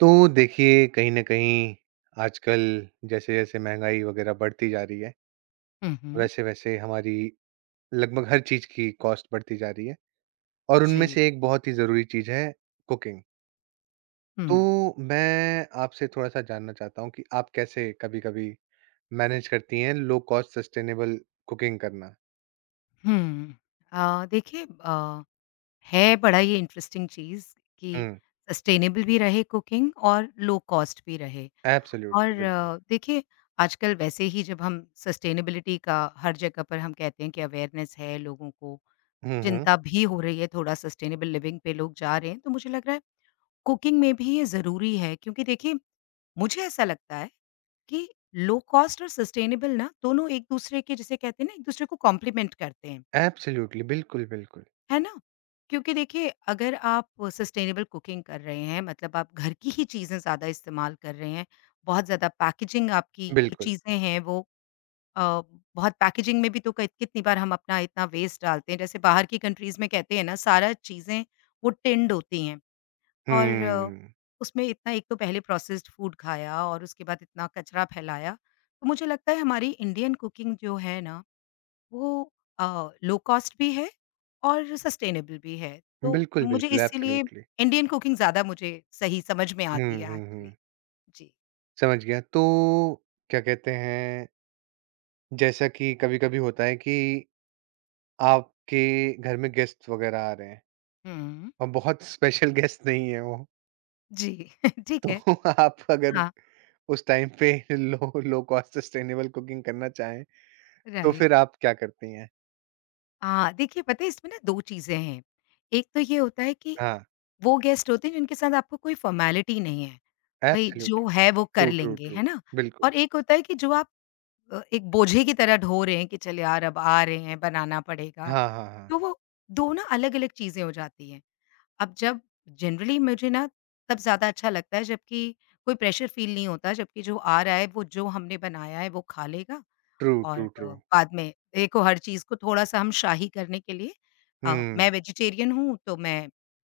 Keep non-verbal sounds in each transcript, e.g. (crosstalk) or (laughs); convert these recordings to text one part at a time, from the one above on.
तो देखिए कहीं न कहीं आजकल जैसे-जैसे महँगाई वग़ैरह बढ़ती जा रही है, हुँ, हुँ। वैसे-वैसे हमारी लगभग हर चीज़ की कॉस्ट बढ़ती जा रही है और उनमें जी। से एक बहुत ही ज़रूरी चीज़ है कुकिंग। हुँ, तो मैं आपसे थोड़ा-सा जानना चाहता हूँ कि आप कैसे कभी-कभी मैनेज करती हैं लो कॉस्ट सस्टेनेबल कुकिंग करना? हुँ। देखिए है बड़ा ये इंटरेस्टिंग चीज़ कि हुँ, सस्टेनेबल भी रहे कुकिंग और लो कॉस्ट भी रहे। एब्सोल्युटली और बिल्कुल। देखिए आजकल वैसे ही जब हम सस्टेनेबिलिटी का हर जगह पर हम कहते हैं कि अवेयरनेस है लोगों को, हुँ, हुँ, चिंता भी हो रही है थोड़ा सस्टेनेबल लिविंग पे लोग जा रहे हैं, तो मुझे लग रहा है कुकिंग में भी ये ज़रूरी है क्योंकि देखिए मुझे ऐसा लगता है कि लो कॉस्ट और सस्टेनेबल ना दोनों एक दूसरे के जिसे कहते हैं ना एक दूसरे को कॉम्प्लीमेंट करते हैं, एब्सोल्युटली बिल्कुल, बिल्कुल। है ना? क्योंकि देखिए अगर आप सस्टेनेबल कुकिंग कर रहे हैं मतलब आप घर की ही चीज़ें ज़्यादा इस्तेमाल कर रहे हैं, बहुत ज़्यादा पैकेजिंग आपकी जो बिल्कुल। चीज़ें हैं वो अ, बहुत पैकेजिंग में भी तो क कितनी बार हम अपना इतना वेस्ट डालते हैं, जैसे बाहर की कंट्रीज़ में कहते हैं ना सारा चीज़ें वो टिन्ड होती हैं। और हुँ, उसमें इतना एक तो पहले प्रोसेस्ड फूड खाया और उसके बाद इतना कचरा फैलाया। तो मुझे लगता है हमारी इंडियन कुकिंग जो है ना वो लो कॉस्ट भी है और सस्टेनेबल भी है। तो बिल्कुल, मुझे बिल्कुल इसीलिए एब्सोल्युटली। इंडियन कुकिंग ज़्यादा मुझे सही समझ में हुँ, आती है हुँ, एक्चुअली। हुँ। जी। समझ गया। तो क्या कहते हैं, जैसा कि कभी-कभी होता है कि आपके घर में गेस्ट वग़ैरह आ रहे हैं हुँ। और बहुत स्पेशल गेस्ट नहीं है वो, जी, (laughs) ठीक तो है। (laughs) आप अगर हाँ, उस टाइम पे low low cost sustainable cooking करना चाहें, तो राइट। फिर आप क्या करती हैं? हाँ, देखिए पता है इसमें ना 2 चीज़ें हैं। एक तो ये होता है कि हाँ, वो गेस्ट होते हैं जिनके साथ आपको कोई फ़ॉर्मेलिटी नहीं है। भई जो एब्सोल्युटली। है वो ट्रू, कर ट्रू, लेंगे, ट्रू। है ना? बिल्कुल। और एक होता है कि जो आप एक बोझे की तरह ढो रहे हैं कि चल यार अब आ रहे हैं बनाना पड़ेगा। हाँ, हाँ, हाँ। तो वो 2 ना अलग-अलग चीज़ें हो जाती हैं। अब जब जनरली मुझे ना तब ज़्यादा अच्छा लगता है जबकि कोई प्रेशर फ़ील नहीं होता जबकि जो आ रहा है वो जो हमने बनाया है वो खा लेगा ट्रू, और ट्रू, ट्रू। बाद में देखो हर चीज़ को थोड़ा-सा हम शाही करने के लिए हुँ। मैं वेजिटेरियन हूँ तो मैं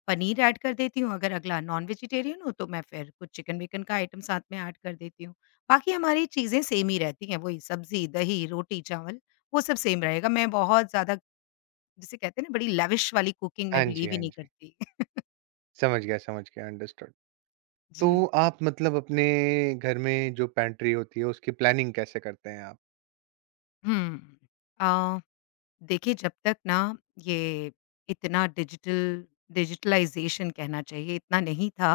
पनीर ऐड कर देती हूँ, अगर अगला नॉन वेजिटेरियन हो तो मैं फिर कुछ चिकन-विकन का आइटम साथ में ऐड कर देती हूँ। बाकी हमारी चीज़ें सेम ही रहती हैं, वही सब्ज़ी, दही, रोटी, चावल वो सब सेम रहेगा। मैं बहुत ज़्यादा जिसे कहते हैं ना बड़ी lavish वाली कुकिंग में हाँ जी, बिलीव ही हाँ नहीं जी। करती। (laughs) समझ गया, अंडरस्टूड। तो जी। आप मतलब अपने घर में जो पैंट्री होती है, उसकी प्लानिंग कैसे करते हैं आप? हुँ। अ, देखिए जब तक ना ये इतना डिजिटल डिजिटलाइज़ेशन कहना चाहिए इतना नहीं था,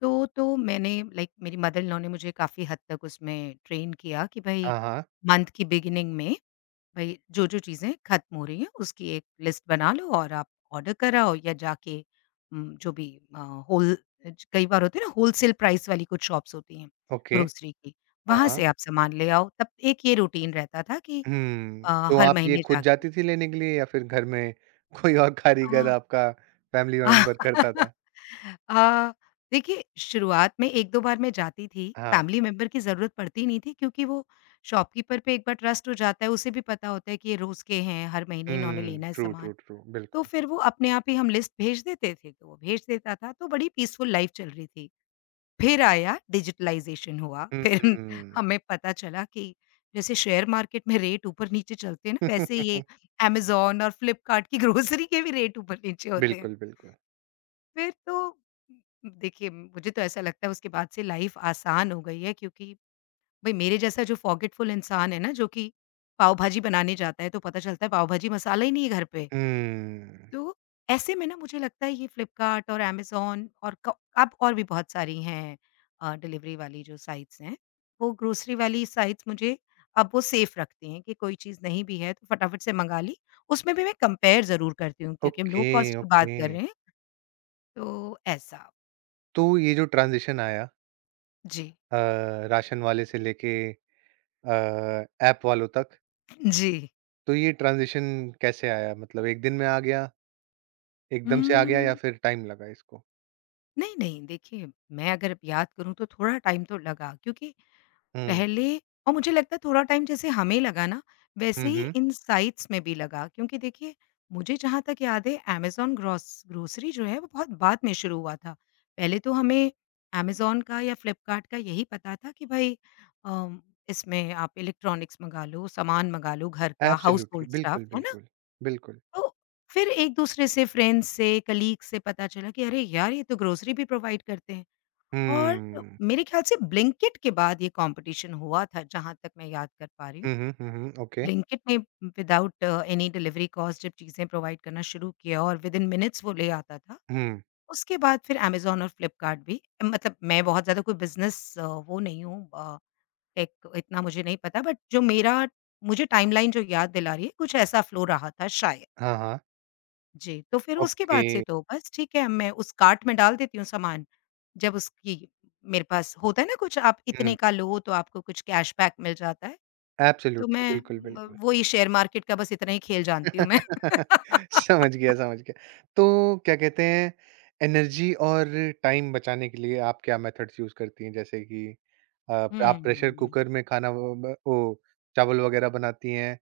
तो मैंने लाइक मेरी मदर-इन-लॉ ने मुझे काफ़ी हद तक उसमें ट्रेन किया कि भई हाँ, हाँ, मंथ की बिगिनिंग में भई जो-जो चीज़ें खत्म हो रही हैं उसकी एक लिस्ट बना लो और आप ऑर्डर कराओ या जाके जो भी होल ज कई बार होते हैं ना होलसेल प्राइस वाली कुछ शॉप्स होती हैं ओके। ग्रोसरी की, हाँ, वहाँ हाँ। से आप सामान ले आओ। तब एक ये रूटीन रहता था कि अ, तो हर आप ये महीने खुद जाके जाती थी लेने के लिए या फिर घर में (laughs) कोई और कारीगर अ, आपका फैमिली अ, मेंबर करता था? (laughs) देखिए शुरुआत में 1-2 बार मैं जाती थी, हाँ। फैमिली मेंबर की ज़रूरत पड़ती नहीं थी क्योंकि वो शॉपकीपर पे एक बार ट्रस्ट हो जाता है, उसे भी पता होता है कि ये रोज़ के हैं, हर महीने इन्होंने हुँ, लेना है ट्रू, ट्रू, सामान। ट्रू, तो बिल्कुल। फिर वो अपने आप ही हम लिस्ट भेज देते थे, तो वो भेज देता था, तो बड़ी पीसफुल लाइफ़ चल रही थी। फिर आया डिजिटलाइज़ेशन हुआ, फिर (laughs) हुँ। हमें पता चला कि जैसे शेयर मार्केट में रेट ऊपर-नीचे चलते हैं ना, वैसे (laughs) ये अमेज़न और फ्लिपकार्ट की (laughs) ग्रोसरी के भी रेट ऊपर-नीचे होते हैं। बिल्कुल, बिल्कुल। फिर तो देखिए, मुझे तो ऐसा लगता है उसके बाद से लाइफ़ आसान हो गई है क्योंकि भई मेरे जैसा जो फ़ॉरगेटफुल इंसान है ना, जो कि पाव भाजी बनाने जाता है, तो पता चलता है पाव भाजी मसाला ही नहीं है घर पे। हुँ, तो ऐसे में ना मुझे लगता है ये फ्लिपकार्ट और अमेज़न और क अब और भी बहुत सारी हैं डिलीवरी वाली जो साइट्स हैं, वो ग्रोसरी वाली साइट्स मुझे अब वो सेफ रखती हैं कि कोई चीज़ नहीं भी है तो फटाफट से मँगा ली। उसमें भी मैं कंपेयर ज़रूर करती हूँ क्योंकि हम लो ओके, कॉस्ट की ओके। बात कर रहे हैं, तो ऐसा। तो ये जो ट्रांज़िशन आया जी। अ, राशन वाले से लेके अ, ऐप वालों तक, (clears throat) जी। तो ये ट्रांज़िशन कैसे आया? मतलब एक दिन में आ गया, एकदम से आ गया या उम, फिर टाइम लगा इसको? नहीं, नहीं देखिए मैं अगर याद करूँ तो थोड़ा टाइम तो लगा क्योंकि हुँ। पहले और मुझे लगता है थोड़ा टाइम जैसे हमें लगा ना, वैसे हुँ, ही हुँ। इन साइट्स में भी लगा क्योंकि देखिए, मुझे जहाँ तक याद है अमेज़न ग्रॉस ग्रोसरी जो है वो बहुत बाद में शुरू हुआ था। पहले तो हमें अमेज़न का या फ्लिपकार्ट का यही पता था कि भाई अम, इसमें आप इलेक्ट्रॉनिक्स मँगा लो, सामान मँगा लो घर का, एब्सोल्युटली, हाउसहोल्ड स्टफ़, बिल्कुल, है ना? बिल्कुल, बिल्कुल। तो फिर एक-दूसरे से, फ्रेंड्स से, कलीग से पता चला कि अरे यार! ये तो ग्रोसरी भी प्रोवाइड करते हैं। और हुँ। मेरे ख़्याल से ब्लिंकिट के बाद ये कॉम्पिटिशन हुआ था, जहाँ तक मैं याद कर पा रही हूँ। हुँ, हुँ, हुँ, हुँ, ओके। ब्लिंकिट ने विदाउट एनी डिलिवरी कॉस्ट जब चीज़ें प्रोवाइड करना शुरू किया और विदिन मिनट्स वो ले आता था। हुँ, उसके बाद फिर अमेज़न और फ्लिपकार्ट भी मतलब मैं बहुत ज़्यादा कोई बिज़नेस वो नहीं हूँ टेक इतना मुझे नहीं पता बट जो मेरा मुझे टाइमलाइन जो याद दिला रही है, कुछ ऐसा फ़्लो रहा था शायद। हाँ, हाँ, जी, तो फिर उसके ओके। बाद से तो बस ठीक है मैं उस कार्ट में डाल देती हूँ सामान। जब उसकी मेरे पास होता है ना कुछ आप हुँ, इतने का लो तो आपको कुछ कैशबैक मिल जाता है, तो एब्सोल्युटली, मैं बिल्कुल, ब बिल्कुल। वही शेयर मार्केट का बस इतना ही खेल जानती हूँ मैं। (laughs) (laughs) समझ गया, समझ गया। तो क्या कहते हैं, एनर्जी और टाइम बचाने के लिए आप क्या मेथड्स यूज़ करती हैं? जैसे कि अ, आप प्रेशर हुँ, कुकर में खाना चावल वगैरह बनाती हैं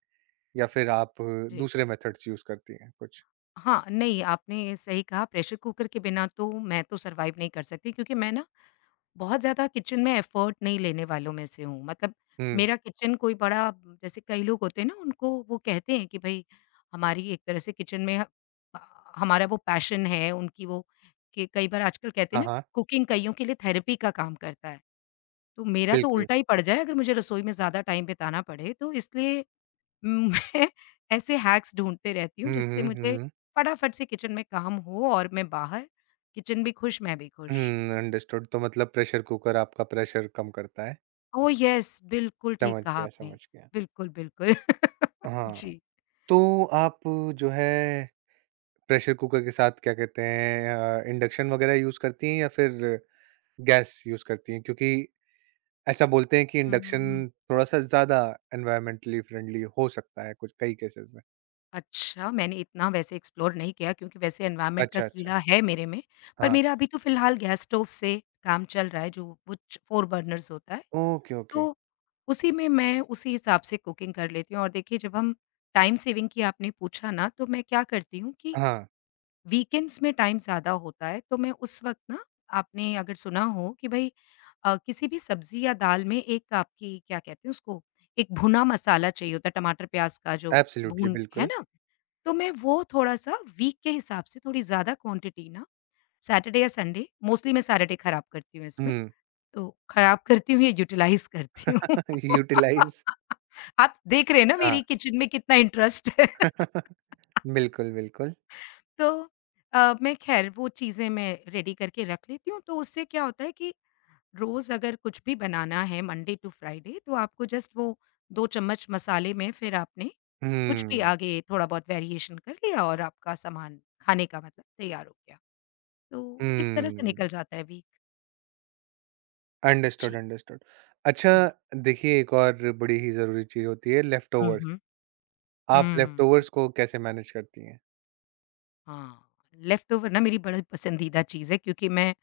या फिर आप जी। दूसरे मेथड्स यूज़ करती हैं कुछ? हाँ, नहीं आपने सही कहा प्रेशर कुकर के बिना तो मैं तो सर्वाइव नहीं कर सकती क्योंकि मैं ना बहुत ज़्यादा किचन में एफ़र्ट नहीं लेने वालों में से हूँ। मतलब हुँ, मेरा किचन कोई बड़ा जैसे कई लोग होते हैं ना उनको वो कहते हैं कि भई हमारी एक तरह से किचन में ह अ, हमारा वो पैशन है, उनकी वो कि कई बार आजकल कहते हैं हाँ, ना हाँ, कुकिंग कइयों के लिए थेरेपी का काम करता है। तो मेरा तो बिल्कुल। उल्टा ही पड़ जाए अगर मुझे रसोई में ज़्यादा टाइम बिताना पड़े तो इसलिए मैं (laughs) ऐसे हैक्स ढूँढते रहती हूँ हुँ, जिससे हुँ, मुझे हुँ। फटाफट से किचन में काम हो और मैं बाहर किचन भी खुश, मैं भी खुश। अंडरस्टूड तो मतलब प्रेशर कुकर आपका प्रेशर कम करता है। ओह! येस, बिल्कुल ठीक समझ कहा गया, आपने। समझ गया। बिल्कुल, बिल्कुल। (laughs) हाँ, जी। तो आप जो है प्रेशर कुकर के साथ क्या कहते हैं इंडक्शन वग़ैरह यूज़ करती हैं या फिर गैस यूज़ करती हैं? क्योंकि ऐसा बोलते हैं कि हुँ, हुँ, इंडक्शन हुँ। थोड़ा-सा ज़्यादा एनवायरमेंटली फ्रेंडली हो सकता है कुछ कई केसेज़ में। अच्छा, मैंने इतना वैसे एक्सप्लोर नहीं किया क्योंकि वैसे एनवायरनमेंट का अच्छा, अच्छा। कीड़ा है मेरे में, पर हाँ, मेरा अभी तो फ़िलहाल गैस स्टोव से काम चल रहा है जो वो च 4 बर्नर्स होता है, ओके, ओके। तो उसी में मैं उसी हिसाब से कुकिंग कर लेती हूँ और देखिए जब हम टाइम सेविंग की आपने पूछा ना, तो मैं क्या करती हूँ कि हाँ, वीकेंड्स में टाइम ज़्यादा होता है, तो मैं उस वक़्त ना आपने अगर सुना हो कि भई किसी भी सब्ज़ी या दाल में एक आपकी क्या कहते हैं उसको, एक भुना मसाला चाहिए होता है टमाटर प्याज़ का जो एब्सोल्युटली भून है बिल्कुल। ना? तो मैं वो थोड़ा-सा वीक के हिसाब से थोड़ी ज़्यादा क्वांटिटी ना सैटरडे या संडे मोस्टली मैं सैटरडे खराब करती हूँ इसमें, हुँ, तो खराब करती हूँ या यूटिलाइज़ करती हूँ। यूटिलाइज़ (laughs) आप देख रहे हैं ना (laughs) हाँ, मेरी किचन में कितना इंटरेस्ट है। (laughs) बिल्कुल, बिल्कुल। तो मैं ख़ैर वो चीज़ें मैं रेडी करके रख लेती हूँ, तो उससे क्या होता है कि रोज़ अगर कुछ भी बनाना है मंडे टू फ्राइडे तो आपको जस्ट वो 2 चम्मच मसाले में फिर आपने कुछ भी हुँ, आगे थोड़ा बहुत वेरिएशन कर लिया और आपका सामान खाने का मतलब तैयार हो गया। तो इस तरह से हुँ। निकल जाता है वीक। अंडरस्टूड, जी। अंडरस्टूड। अच्छा हुँ। देखिए एक और बड़ी ही ज़रूरी चीज़ होती है हुँ, लेफ्टओवर्स। हुँ। आप हुँ। लेफ्टओवर्स को कैसे मैनेज करती हैं? हाँ, लेफ्टओवर ना मेरी बड़ी पसंदीदा चीज़ है क्योंकि मैं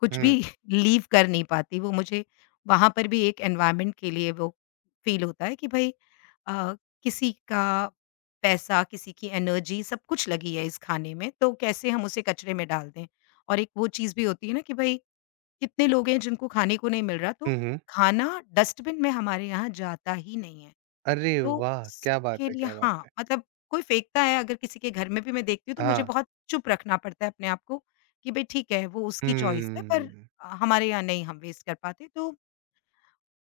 कुछ हुँ। भी (laughs) लीव कर नहीं पाती। वो मुझे वहाँ पर भी एक एनवायरनमेंट के लिए वो फ़ील होता है कि भई अ, किसी का पैसा, किसी की एनर्जी सब कुछ लगी है इस खाने में, तो कैसे हम उसे कचरे में डाल दें। और एक वो चीज़ भी होती है ना कि भई कितने लोग हैं जिनको खाने को नहीं मिल रहा, तो हुँ, हुँ। खाना डस्टबिन में हमारे यहाँ जाता ही नहीं है। अरे तो वाह! क्या बात उसके है, लिए क्या बात हाँ, है। मतलब कोई फेंकता है अगर किसी के घर में भी मैं देखती हूँ तो मुझे हाँ। बहुत चुप रखना पड़ता है अपने आप को, कि भई ठीक है वो उसकी चॉइस है पर हम्म। हमारे यहाँ नहीं हम वेस्ट कर पाते। तो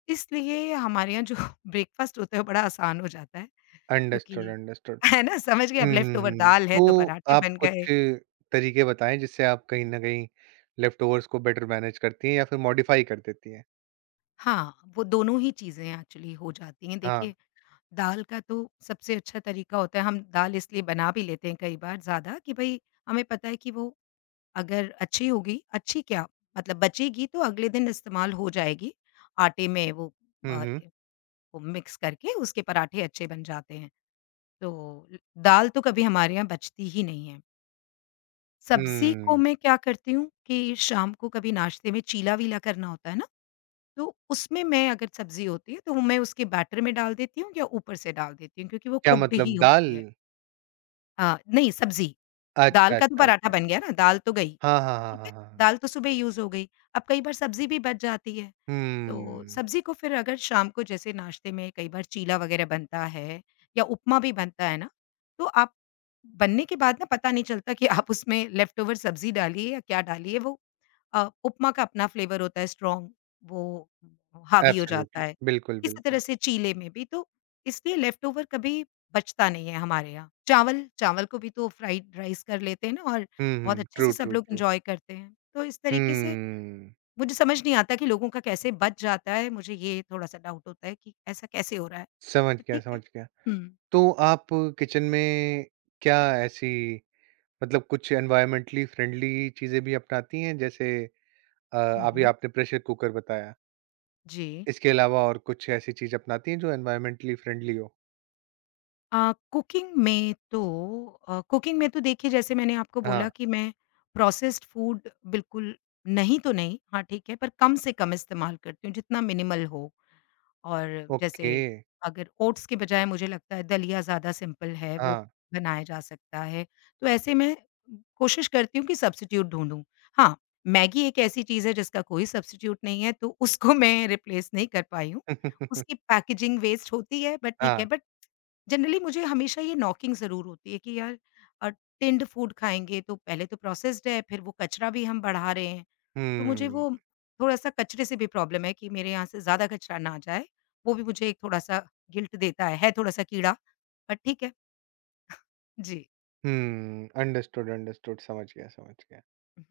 इसलिए हमारे यहाँ जो (laughs) ब्रेकफ़ास्ट होता है वो बड़ा आसान हो जाता है अंडरस्टूड, क्योंकि अंडरस्टूड। (laughs) है ना? समझ गए। हुँ, अब लेफ्ट ओवर हुँ, हुँ। दाल है तो तो पराठे आप बन गए। कुछ तरीके बताएँ जिससे आप कहीं न कहीं लेफ्टओवर्स को बेटर मैनेज करती हैं या फिर मॉडिफ़ाई कर देती हैं? हाँ, वो दोनों ही चीज़ें एक्चुअली हो जाती हैं। हाँ। देखिए, दाल का तो सबसे अच्छा तरीका होता है, हम दाल इसलिए बना भी लेते हैं कई बार ज़्यादा कि भई हमें पता है कि वो अगर अच्छी होगी, अच्छी क्या, मतलब बचेगी तो अगले दिन इस्तेमाल हो जाएगी। आटे में वो हुँ, अ, हुँ। वो मिक्स करके उसके पराठे अच्छे बन जाते हैं। तो ल दाल तो कभी हमारे यहाँ बचती ही नहीं है। सब्ज़ी को हुँ। मैं क्या करती हूँ कि शाम को कभी नाश्ते में चीला-वीला करना होता है ना, तो उसमें मैं अगर सब्ज़ी होती है तो मैं उसके बैटर में डाल देती हूँ या ऊपर से डाल देती हूँ क्योंकि वो क्या कुक्ड ही मतलब दाल? होती है। नहीं सब्ज़ी, अच्छा, दाल का तो अच्छा, पराठा अच्छा। बन गया ना, दाल तो गई। हाँ, हाँ, हाँ, ठीक हाँ, है? हाँ। दाल तो सुबह यूज़ हो गई, अब कई बार सब्ज़ी भी बच जाती है। तो हुँ। सब्ज़ी को फिर अगर शाम को जैसे नाश्ते में कई बार चीला वग़ैरह बनता है या उपमा भी बनता है ना, तो आप बनने के बाद ना पता नहीं चलता कि आप उसमें लेफ़्ट ओवर सब्ज़ी डाली है या क्या डाली है। वो उपमा का अपना फ्लेवर होता है स्ट्रॉन्ग, वो हावी हो जाता एब्सोल्युटली, है। बिल्कुल, इसी बिल्कुल। तरह से चीले में भी, तो इसलिए लेफ़्ट ओवर कभी बचता नहीं है हमारे यहाँ। चावल चावल को भी तो फ्राइड राइस कर लेते हैं ना और हुँ, बहुत हुँ। अच्छे ट्रू, से सब ट्रू, लोग ट्रू। एन्जॉय करते हैं। तो इस तरीके से हुँ, मुझे समझ नहीं आता कि लोगों का कैसे बच जाता है, मुझे ये थोड़ा-सा डाउट होता है कि ऐसा कैसे हो रहा है? समझ तो गया, ठीक है। समझ गया। हुँ, तो आप किचन में क्या ऐसी मतलब कुछ एनवायरमेंटली फ्रेंडली चीज़ें भी अपनाती हैं? जैसे अ, हुँ, अभी हुँ। आपने प्रेशर कुकर बताया। जी। इसके अलावा और कुछ ऐसी चीज़ अपनाती हैं जो एनवायरमेंटली फ्रेंडली हो? कुकिंग में तो कुकिंग में तो देखिए, जैसे मैंने आपको हाँ, बोला कि मैं प्रोसेस्ड फूड बिल्कुल नहीं, तो नहीं, हाँ ठीक है, पर कम से कम इस्तेमाल करती हूँ, जितना मिनिमल हो। और जैसे ओके। अगर ओट्स के बजाय मुझे लगता है दलिया ज़्यादा सिंपल है, वो हाँ। बनाया जा सकता है। तो ऐसे में कोशिश करती हूँ कि सब्स्टिट्यूट ढूँढूँ। हाँ, मैगी एक ऐसी चीज़ है जिसका कोई सब्स्टिट्यूट नहीं है, तो उसको (laughs) मैं रिप्लेस नहीं कर पाई हूँ। उसकी (laughs) पैकेजिंग वेस्ट होती है बट ठीक हाँ। है, बट जनरली मुझे हमेशा ये नॉकिंग ज़रूर होती है कि यार अ, टिन्ड फूड खाएँगे तो पहले तो प्रोसेस्ड है, फिर वो कचरा भी हम बढ़ा रहे हैं। तो मुझे हुँ, वो थोड़ा-सा कचरे से भी प्रॉब्लम है कि मेरे यहाँ से ज़्यादा कचरा ना आ जाए, वो भी मुझे एक थोड़ा-सा गिल्ट देता है थोड़ा-सा कीड़ा, पर ठीक है। जी। हुँ। अंडरस्टूड, अंडरस्टूड समझ गया, समझ गया।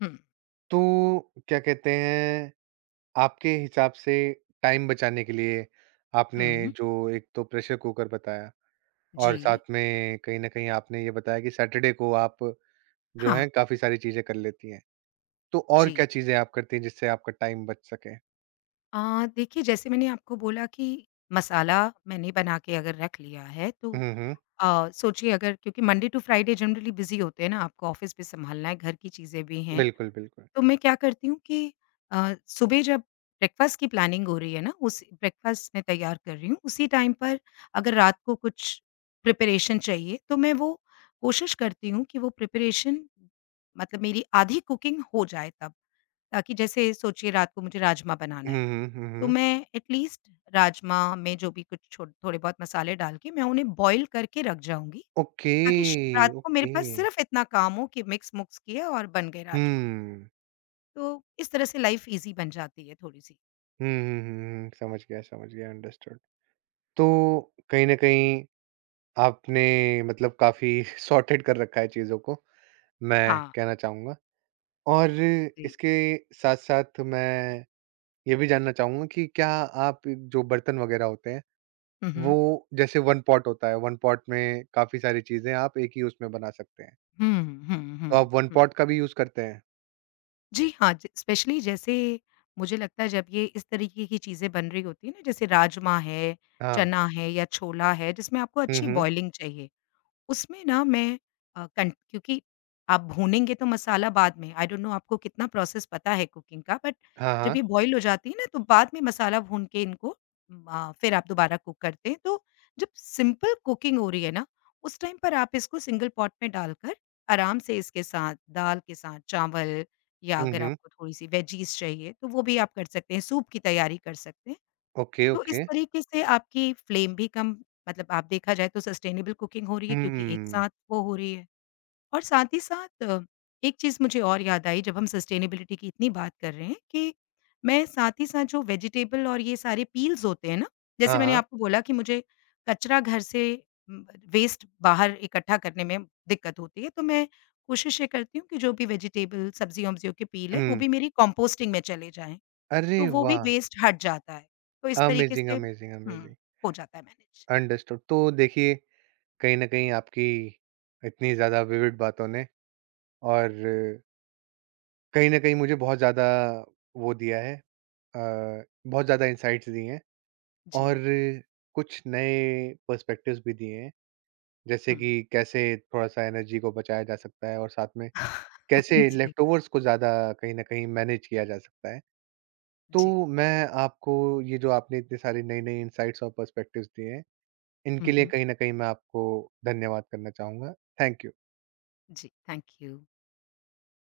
हुँ, तो क्या कहते हैं आपके हिसाब से टाइम बचाने के लिए आपने हुँ। जो एक तो प्रेशर कुकर बताया और जी। साथ में कहीं ना कहीं आपने ये बताया कि सैटरडे को आप जो हाँ, है काफी सारी चीजें कर लेती हैं तो और जी। क्या चीजें आप करती हैं जिससे आपका टाइम बच सके। अ, देखिए, जैसे मैंने आपको बोला कि मसाला मैंने बना के अगर रख लिया है तो हम्म, हम्म, सोचिए, अगर क्योंकि Monday to Friday generally busy होते हैं ना, आपको ऑफ़िस भी सँभालना है, घर की चीज़ें भी हैं। बिल्कुल बिल्कुल। तो मैं क्या करती हूँ कि सुबह जब ब्रेकफ़ास्ट की प्लानिंग हो रही है ना, उस ब्रेकफ़ास्ट मैं तैयार कर रही हूँ, उसी टाइम पर अगर रात को कुछ प्रिपरेशन चाहिए, तो मैं वो कोशिश करती हूँ कि वो प्रिपरेशन मतलब मेरी आधी कुकिंग हो जाए तब। ताकि जैसे सोचिए रात को मुझे राजमा बनाना है, तो हम्म। मैं एटलीस्ट राजमा में जो भी कुछ छो थोड़े बहुत मसाले डाल के मैं उन्हें बॉयल करके रख जाऊँगी, ओके ताकि श रात को मेरे ओके। पास सिर्फ़ इतना काम हो कि मिक्स-मुक्स किया और बन गए राजमा। हम्म तो इस तरह से लाइफ ईज़ी बन जाती है थोड़ी-सी। समझ गया अंडरस्टूड। तो कहीं ना कहीं आपने मतलब काफी (laughs) सॉर्टेड कर रखा है चीजों को, मैं हाँ। कहना चाहूंगा। और जी। इसके साथ-साथ मैं ये भी जानना चाहूँगा कि क्या आप जो बर्तन वग़ैरह होते हैं, हुँ, हुँ। वो जैसे वन पॉट होता है, वन पॉट में काफ़ी सारी चीज़ें आप एक ही उसमें बना सकते हैं। हुँ, हुँ, तो हुँ, आप वन हुँ। पॉट का भी यूज़ करते हैं? जी हाँ, ज स्पेशली जैसे मुझे लगता है जब ये इस तरीके की चीज़ें बन रही होती हैं ना जैसे राजमा है, हाँ। चना है या छोला है जिसमें आपको हुँ, अच्छी हुँ। बॉयलिंग चाहिए। उसमें ना मैं कन क्योंकि आप भूनेंगे तो मसाला बाद में, आई डोंट नो आपको कितना प्रोसेस पता है कुकिंग का बट हाँ, जब हाँ। ये बॉयल हो जाती है ना तो बाद में मसाला भून के इनको फिर आप दोबारा कुक करते हैं। तो जब सिंपल कुकिंग हो रही है ना, उस टाइम पर आप इसको सिंगल पॉट में डालकर आराम से इसके साथ दाल के साथ चावल या हुँ, अगर हुँ। आपको थोड़ी-सी वेजीज़ चाहिए तो वो भी आप कर सकते हैं, सूप की तैयारी कर सकते हैं। ओके, तो इस ओके। तरीके से आपकी फ्लेम भी कम, मतलब आप देखा जाए तो सस्टेनेबल कुकिंग हो रही है क्योंकि एक हुँ। साथ वो हो रही है। और साथ ही साथ एक चीज़ मुझे और याद आई जब हम सस्टेनेबिलिटी की इतनी बात कर रहे हैं कि मैं साथ ही साथ जो वेजिटेबल और ये सारे पील्स होते हैं ना, हाँ, जैसे मैंने हाँ। आपको बोला कि मुझे कचरा घर से उम, वेस्ट बाहर इकट्ठा करने में दिक्कत होती है, तो मैं कोशिश ये करती हूँ कि जो भी वेजिटेबल सब्जियों-वब्जियों के पील हैं, वो हुँ। भी मेरी कंपोस्टिंग में चले जाएँ। अरे तो वो भी वाह! वेस्ट हट जाता है। तो इस तरीके अमेज़िंग, से अमेज़िंग, हुँ, अमेज़िंग। हो जाता है मैनेज। अंडरस्टूड। तो देखिए, कहीं न कहीं आपकी इतनी ज़्यादा विविड बातों ने और कहीं न कहीं मुझे बहुत ज़्यादा वो दिया है, बहुत ज़्यादा इनसाइट्स दिए हैं जी। और कुछ नए पर्सपेक्टिव्स भी दिए हैं। जैसे हुँ। कि कैसे थोड़ा-सा एनर्जी को बचाया जा सकता है और साथ में कैसे (laughs) जी, लेफ्टओवर्स को ज़्यादा कहीं न कहीं मैनेज किया जा सकता है। जी। तो मैं आपको ये जो आपने इतने सारे नई-नई इनसाइट्स और पर्सपेक्टिव्स दिए हैं, हुँ, इनके लिए हुँ। कहीं न कहीं मैं आपको धन्यवाद करना चाहूँगा। Thank you. जी, थैंक यू।